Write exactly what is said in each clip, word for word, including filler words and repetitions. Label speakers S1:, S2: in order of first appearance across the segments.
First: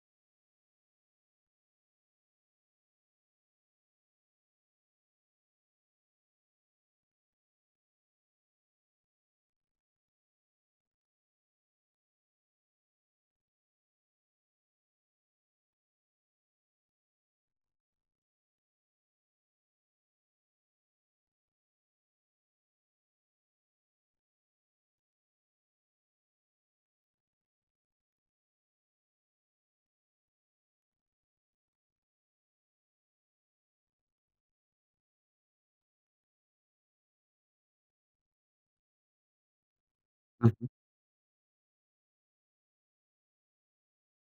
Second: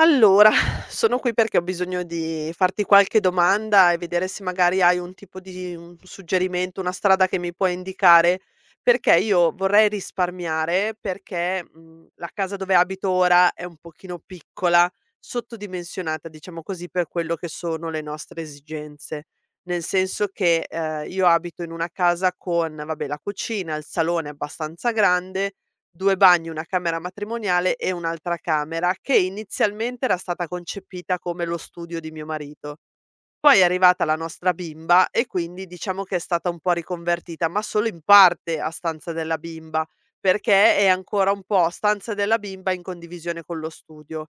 S1: Allora, sono qui perché ho bisogno di farti qualche domanda e vedere se magari hai un tipo di un suggerimento, una strada che mi puoi indicare, perché io vorrei risparmiare, perché, mhmm, la casa dove abito ora è un pochino piccola, sottodimensionata, diciamo così, per quello che sono le nostre esigenze. Nel senso che, ehm, io abito in una casa con, vabbè, la cucina, il salone è abbastanza grande, due bagni, una camera matrimoniale e un'altra camera, che inizialmente era stata concepita come lo studio di mio marito. Poi è arrivata la nostra bimba e quindi diciamo che è stata un po' riconvertita, ma solo in parte a stanza della bimba,
S2: Mh-mh,
S1: perché è ancora un po' stanza della bimba in condivisione con lo studio.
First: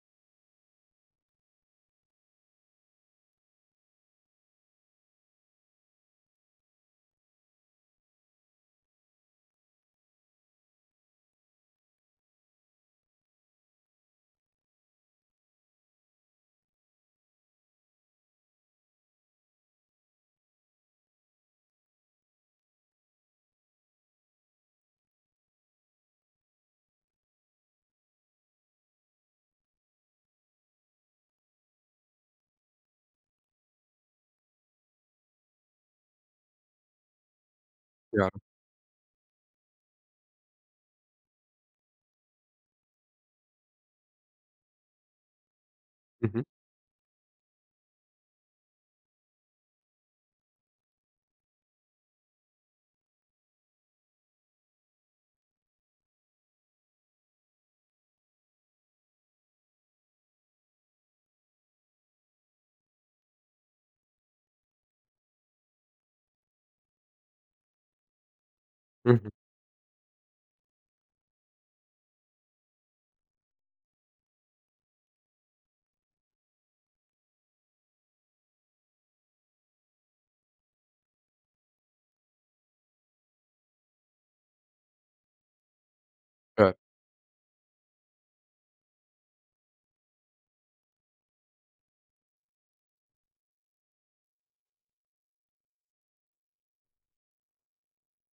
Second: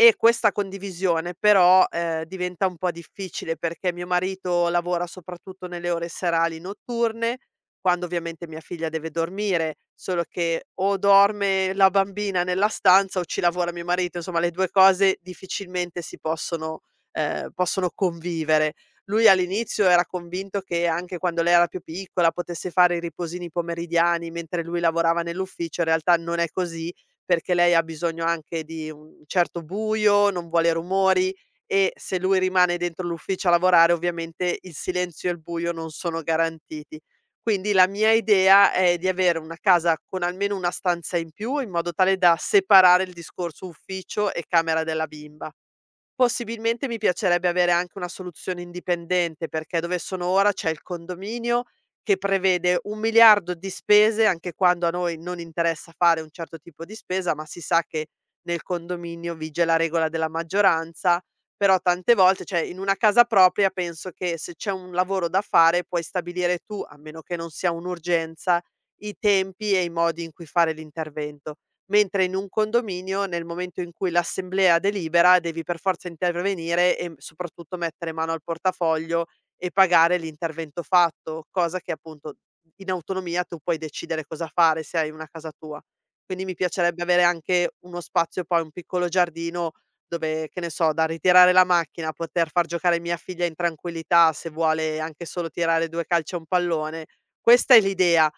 S1: E questa condivisione però, ehm, diventa un po' difficile perché mio marito lavora soprattutto nelle ore serali notturne, quando ovviamente mia figlia deve dormire, solo che o dorme la bambina nella stanza o ci lavora mio marito, insomma le due cose difficilmente si possono ehm, possono convivere. Lui all'inizio era convinto che anche quando lei era più piccola potesse fare i riposini pomeridiani mentre lui lavorava nell'ufficio, in realtà non è così, perché lei ha bisogno anche di un certo buio, non vuole rumori e se lui rimane dentro l'ufficio a lavorare ovviamente il silenzio e il buio non sono garantiti. Quindi la mia
S2: chiaro.
S1: idea è di avere una casa con almeno una stanza in più, in modo tale da separare il discorso ufficio e camera della bimba.
S2: Mh-mh,
S1: Possibilmente mi piacerebbe avere anche una soluzione indipendente, perché dove sono ora c'è il condominio che prevede un miliardo di spese, anche quando a noi non interessa fare un certo tipo di spesa, ma si sa che nel condominio vige la regola della maggioranza, però tante volte, cioè in una casa propria penso che se c'è un lavoro da fare puoi stabilire tu, a meno che non sia un'urgenza, i
S2: mh-mh,
S1: tempi e i modi in cui fare l'intervento. Mentre in un condominio, nel momento in cui l'assemblea delibera, devi per forza intervenire e, mhmm, soprattutto mettere mano al portafoglio e pagare l'intervento fatto, cosa che appunto in autonomia tu puoi decidere cosa fare se hai una casa tua. Quindi mi
S2: cer
S1: piacerebbe avere anche uno spazio, poi un piccolo giardino dove, che ne so, da ritirare la macchina, poter far giocare mia figlia in tranquillità, se vuole anche solo tirare due calci a un pallone. Questa è l'idea.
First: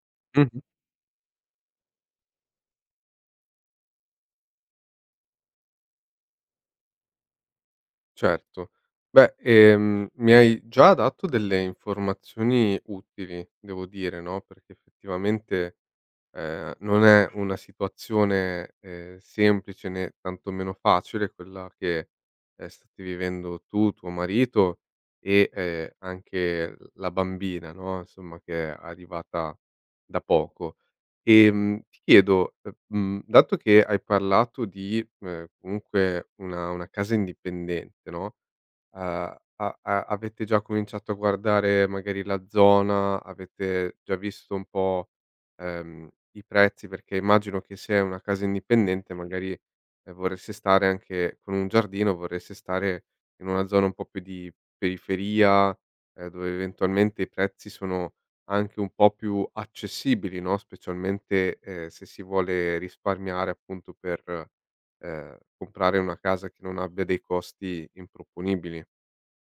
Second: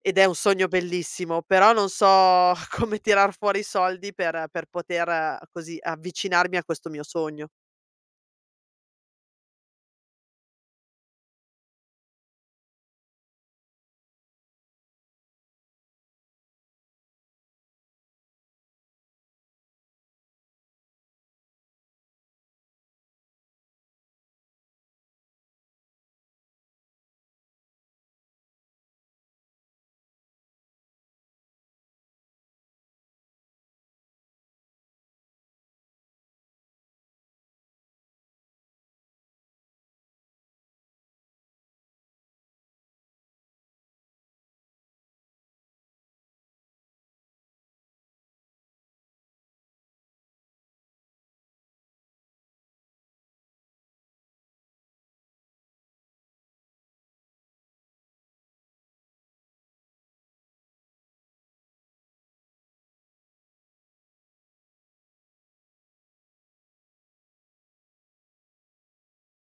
S1: Ed è un
S2: mh-mh,
S1: sogno bellissimo, però non so come tirar fuori i soldi per per poter eh, così avvicinarmi a questo mio sogno.
S2: certo. Beh, ehm, mi hai già dato delle informazioni utili, devo dire, no, perché effettivamente Ehm, non è una situazione, ehm, semplice né tantomeno facile quella che, ehm, state vivendo tu, tuo marito e, ehm, anche la bambina, no, insomma che è arrivata da poco. Ehm, ti chiedo, ehm, mhmm, dato che hai parlato di, ehm, comunque una una casa indipendente, no, Uhm, a a avete già cominciato a guardare magari la zona, avete già visto un po', ehm, i prezzi? Perché immagino che se è una casa indipendente magari, ehm, vorreste stare anche con un giardino, vorreste stare in una zona un po' più di periferia, ehm, dove eventualmente i prezzi sono anche un po' più accessibili, no, specialmente, ehm, se si vuole risparmiare appunto per, ehm, comprare una casa che non abbia dei costi improponibili.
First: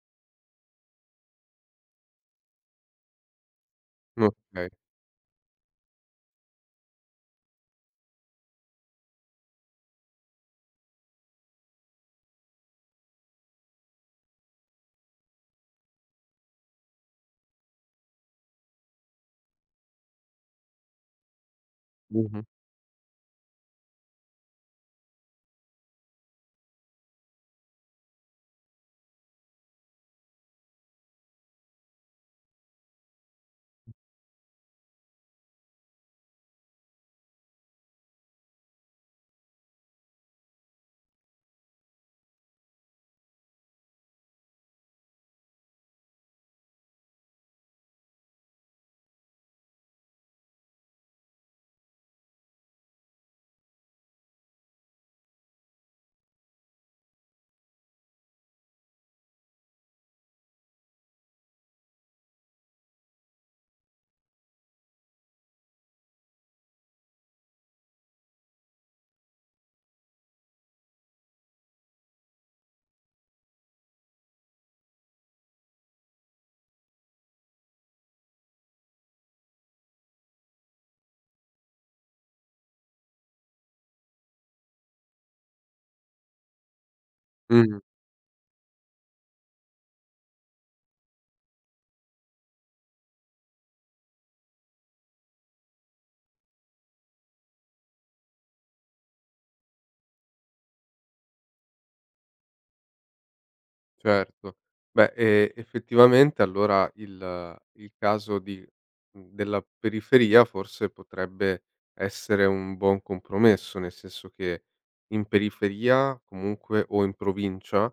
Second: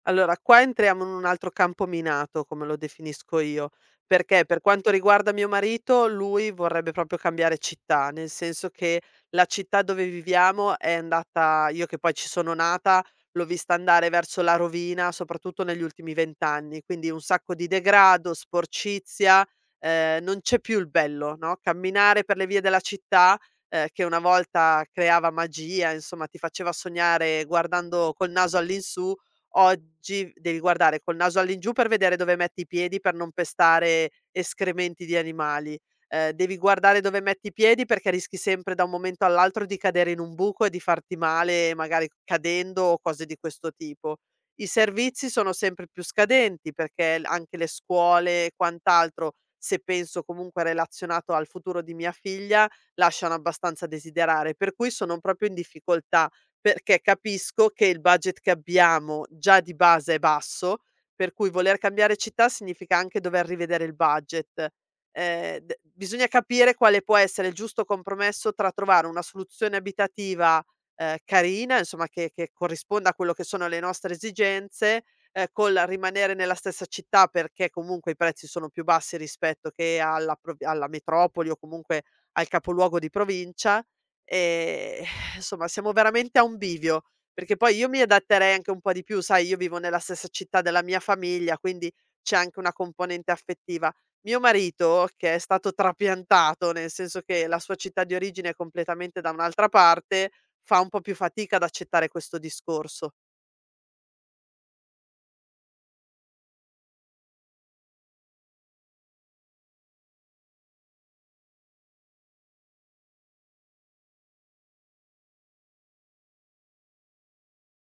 S1: Allora, qua entriamo in un altro campo minato, come lo definisco io, perché per
S2: Okay.
S1: quanto riguarda mio marito, lui vorrebbe proprio cambiare città, nel senso che la città dove viviamo è andata, io che poi ci sono nata, l'ho vista andare verso la rovina, soprattutto negli ultimi venti anni, quindi un sacco di degrado, sporcizia, ehm, non c'è più il bello, no, camminare per
S2: Mh-mh.
S1: le vie della città, ehm, che una volta creava magia, insomma ti faceva sognare guardando col naso all'insù, oggi devi guardare col naso all'ingiù per vedere dove metti i piedi per non pestare escrementi di animali. Ehm, devi guardare dove metti i piedi perché rischi sempre da un momento all'altro di cadere in un buco e di farti male, magari cadendo o cose di questo tipo. I servizi sono sempre più scadenti perché l anche le scuole e quant'altro, se penso comunque relazionato al futuro di mia figlia, lasciano abbastanza a desiderare, per cui sono proprio in difficoltà perché capisco che il budget che abbiamo già di base è basso, per cui voler cambiare città significa anche dover rivedere il budget. Ehm, d Bisogna capire quale può essere il giusto compromesso tra trovare una soluzione abitativa, ehm, carina, insomma che che corrisponda a quello che sono le nostre esigenze, ehm, col rimanere nella stessa città perché comunque i prezzi sono più bassi rispetto che alla prov alla metropoli o comunque al capoluogo di provincia. Ehm, insomma siamo veramente a un bivio, perché poi
S2: Mh,
S1: io mi adatterei anche un po' di più, sai, io vivo nella stessa città della mia famiglia, quindi c'è anche una componente affettiva. Mio marito, che è stato trapiantato, nel senso che la sua città di origine è completamente da un'altra parte, fa un po' più fatica ad accettare questo discorso.
S2: certo. Beh, ehm, effettivamente allora il il caso di mhmm, della periferia forse potrebbe essere un buon compromesso, nel senso che in periferia comunque o in provincia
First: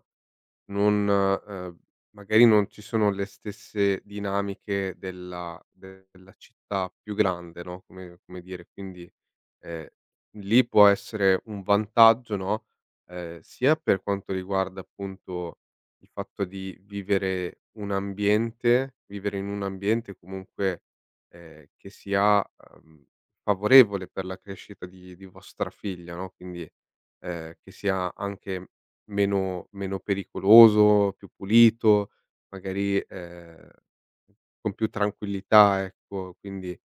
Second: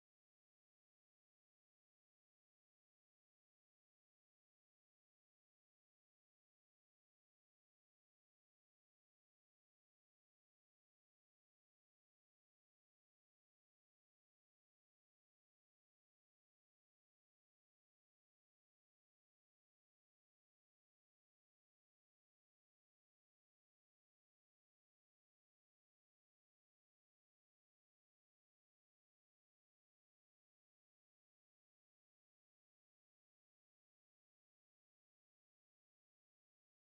S2: non ehm, magari non ci sono le stesse dinamiche della della città più grande, no, come come dire, quindi Ehm, lì può essere un vantaggio, no, ehm, sia per quanto riguarda appunto il fatto di vivere un ambiente vivere in un ambiente comunque, ehm, che sia, uhm, favorevole per la crescita di di vostra figlia, no, quindi, ehm, che sia anche meno meno pericoloso, più pulito, magari, ehm, con più tranquillità, ecco. Quindi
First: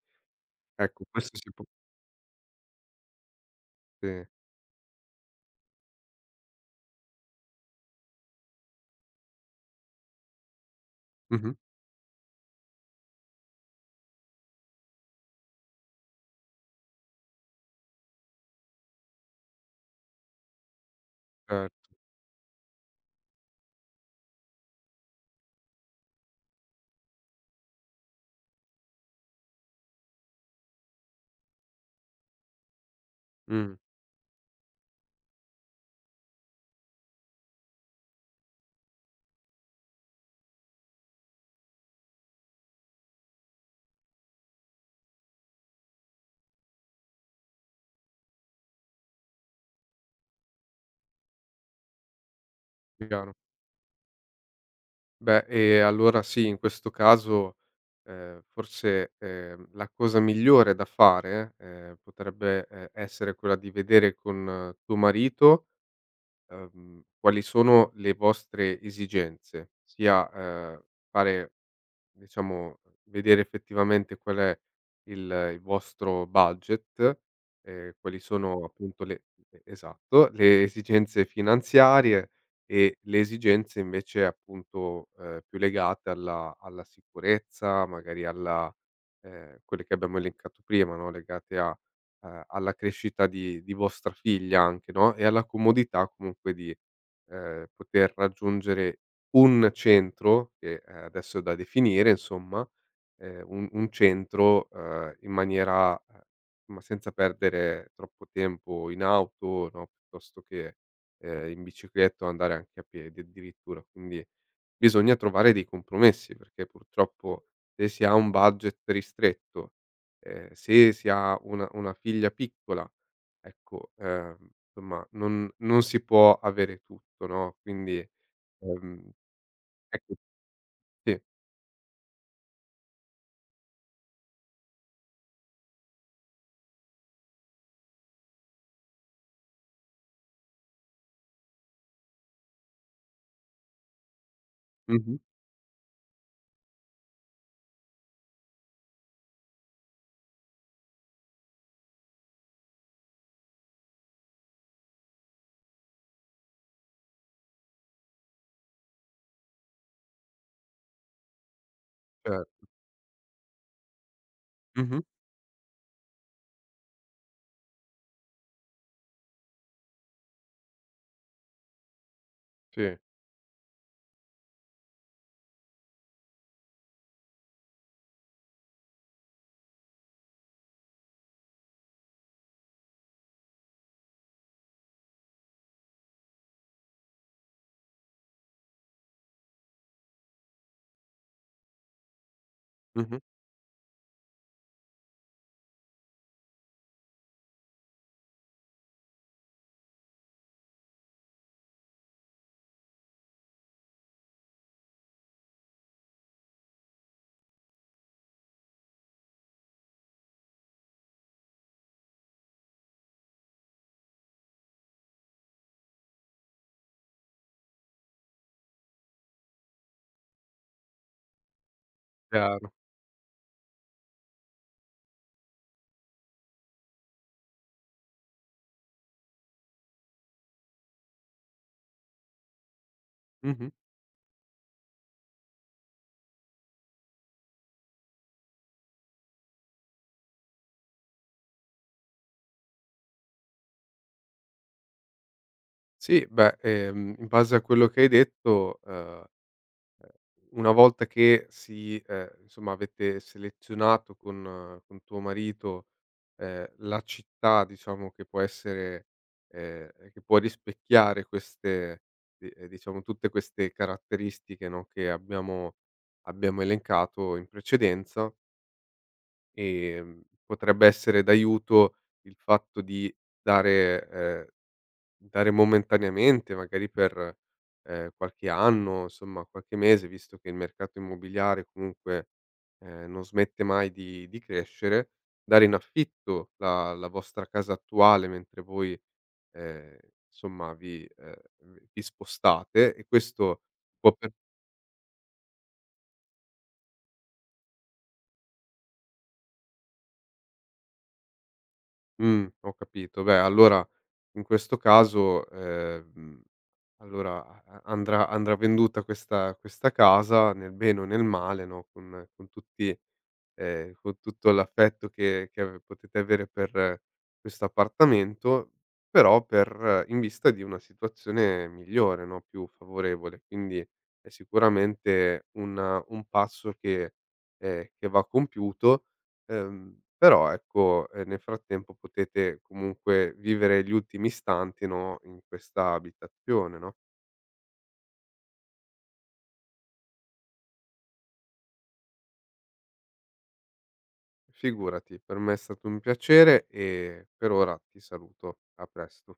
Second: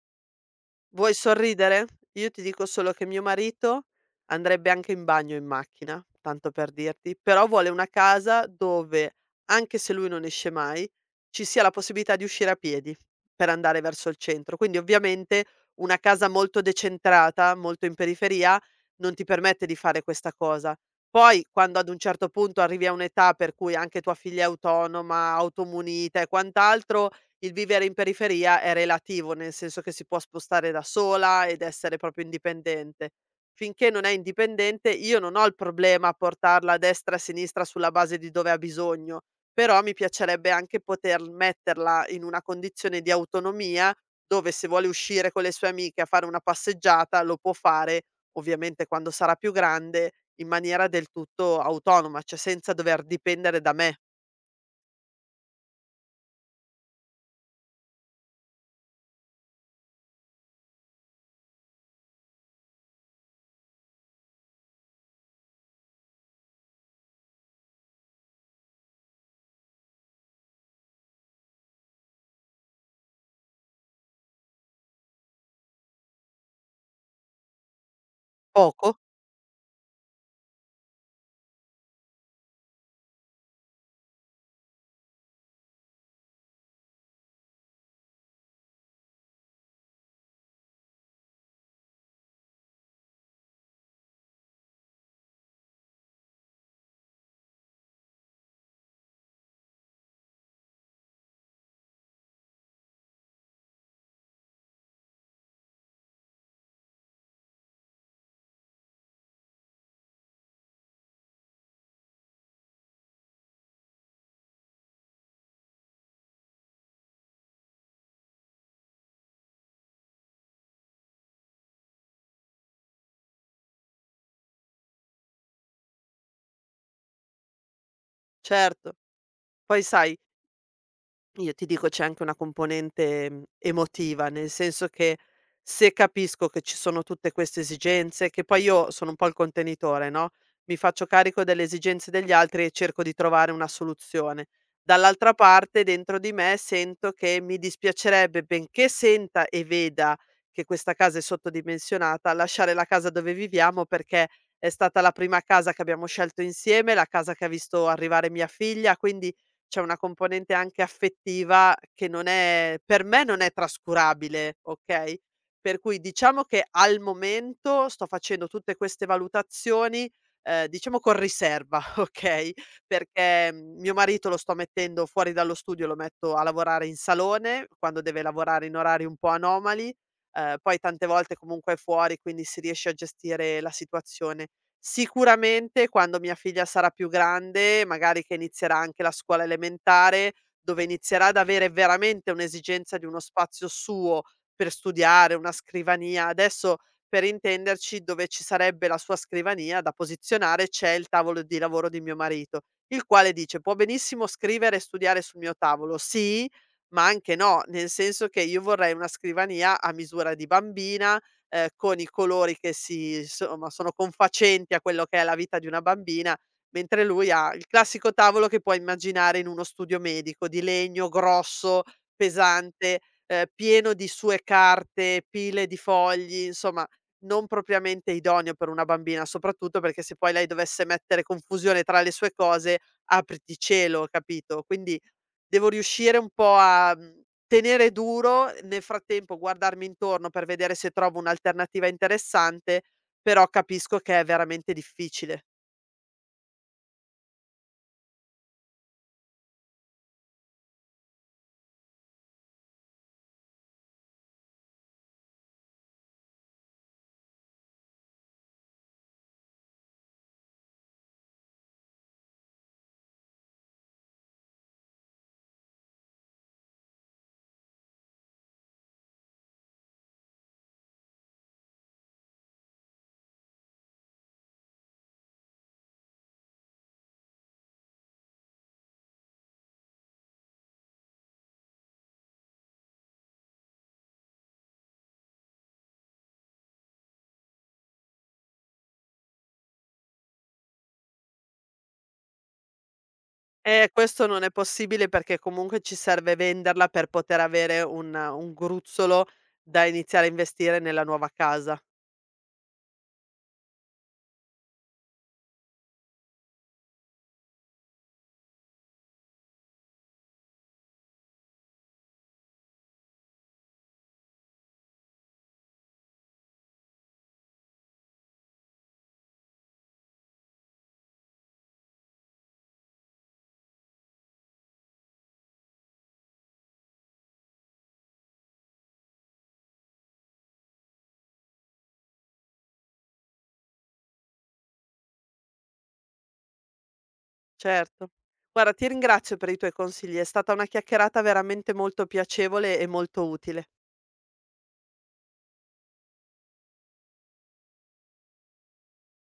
S2: ecco
S1: Vuoi
S2: questo si può
S1: sorridere? Io ti dico solo che mio marito
S2: sì.
S1: andrebbe anche in bagno in macchina, tanto per dirti, però vuole una casa dove, anche se lui non esce mai, ci
S2: Mh-mh,
S1: sia la possibilità di uscire a piedi per andare verso il centro. Quindi ovviamente una casa molto decentrata, molto in periferia, non ti permette di fare questa cosa. Poi
S2: cer
S1: quando ad un certo punto arrivi a un'età per cui anche tua figlia è autonoma, automunita e quant'altro, il vivere in periferia è relativo, nel senso che si può spostare da sola ed essere proprio indipendente.
S2: Mh,
S1: Finché non è indipendente, io non ho il problema a portarla a destra e a sinistra sulla base di dove ha bisogno, però mi piacerebbe anche poter metterla in una condizione di autonomia dove se vuole uscire con le sue amiche a fare una passeggiata lo può fare, ovviamente quando sarà più grande, in maniera del tutto autonoma, cioè senza dover
S2: chiaro.
S1: dipendere da me.
S2: Beh, e allora sì, in questo caso, ehm, forse, ehm, la cosa migliore da fare, ehm, potrebbe, ehm, essere quella di vedere con tuo marito, ehm, quali sono le vostre esigenze, sia, ehm, fare diciamo, vedere effettivamente qual è il il vostro budget, ehm, quali sono
S1: Poco,
S2: appunto le e esatto, le esigenze finanziarie e le esigenze invece appunto, ehm, più legate alla alla sicurezza, magari alla ehm, quelle che abbiamo elencato prima, no, legate a ehm, alla crescita di di vostra figlia anche, no, e alla comodità comunque di, ehm, poter raggiungere un centro, che, ehm, adesso è da definire insomma, ehm, un un centro, ehm, in maniera ehm, ma senza perdere troppo tempo in auto, no, piuttosto che, ehm, in bicicletta o andare anche a piedi addirittura. Quindi bisogna trovare dei compromessi, perché purtroppo se si ha un budget ristretto, ehm, se si ha una una figlia piccola, ecco, ehm, insomma non non si può avere tutto, no, quindi, Eh.
S1: certo.
S2: mhmm,
S1: Poi
S2: ecco
S1: sai,
S2: sì.
S1: io ti dico c'è anche una componente, mhmm, emotiva, nel senso che se capisco che ci sono tutte queste esigenze che poi io sono un po' il contenitore, no, mi faccio carico delle esigenze degli altri e cerco di trovare una soluzione.
S2: Mh-mh.
S1: Dall'altra parte dentro di me sento che mi dispiacerebbe, benché senta e veda che questa casa è sottodimensionata, lasciare la casa dove viviamo perché è stata la prima casa che abbiamo scelto insieme, la casa che ha visto arrivare mia figlia, quindi c'è una componente anche affettiva che non
S2: Cer
S1: è per me non è trascurabile,
S2: mh-mh.
S1: okay, per cui diciamo che al momento sto facendo tutte queste valutazioni, ehm, diciamo con riserva, okay,
S2: Sì.
S1: perché, mhmm, mio marito lo sto mettendo fuori dallo studio, lo metto a lavorare in salone quando deve lavorare in orari un po' anomali, ehm, poi tante volte comunque è fuori, quindi si riesce a gestire la situazione. Sicuramente quando mia figlia sarà più grande, magari che inizierà anche la scuola elementare, dove inizierà ad avere veramente un'esigenza di
S2: Mh-mh.
S1: uno spazio suo per studiare, una scrivania. Adesso, per intenderci, dove ci sarebbe la sua scrivania da posizionare, c'è il tavolo di lavoro di mio marito, il quale dice: può benissimo scrivere e studiare sul mio tavolo. Sì, ma anche no, nel senso che io vorrei una scrivania a misura di bambina, ehm, con i colori che si somma sono confacenti a quello che è la vita di una bambina, mentre lui ha il classico tavolo che puoi immaginare in uno studio medico, di legno grosso,
S2: Chiaro.
S1: pesante, ehm, pieno di sue carte, pile di fogli, insomma non propriamente idoneo per una bambina, soprattutto perché se poi lei dovesse mettere confusione tra le sue cose, apriti
S2: Mh-mh.
S1: cielo, capito? Quindi devo riuscire un po' a, mhmm, tenere duro, nel frattempo guardarmi intorno per vedere se trovo un'alternativa interessante, però capisco che è veramente difficile.
S2: Sì, beh, ehm, in base a quello che hai detto, uhm, una volta che si ehm, insomma avete selezionato con con tuo marito, ehm, la città diciamo che può essere ehm, che può rispecchiare queste di ehm, diciamo tutte queste caratteristiche, no, che abbiamo abbiamo elencato in precedenza. Ehm, potrebbe essere d'aiuto il fatto di dare ehm, dare momentaneamente, magari per, ehm, qualche anno, insomma qualche mese, visto che il mercato immobiliare comunque, ehm, non smette mai di di crescere, dare in affitto la la vostra casa attuale mentre voi, ehm, insomma vi ehm, vi spostate e questo
S1: E
S2: può
S1: questo
S2: per
S1: non è possibile perché comunque ci serve venderla per poter avere un un gruzzolo da iniziare a investire nella nuova casa.
S2: Mh, ho capito. Beh, allora in questo caso, ehm, allora a a andrà andrà venduta questa questa casa nel bene o nel male, no, con con tutti ehm, con tutto l'affetto che che ave potete avere per eh, questo appartamento, però per eh, in vista di una situazione migliore, no, più favorevole. Quindi è sicuramente un un passo che ehm, che va compiuto, ehm, però ecco, ehm, nel frattempo potete comunque vivere gli ultimi istanti, no, in questa abitazione, no.
S1: Certo. Guarda, ti ringrazio per i tuoi consigli, è stata una chiacchierata veramente molto piacevole e molto utile.
S2: Figurati, per me è stato un piacere e per ora ti saluto. A presto.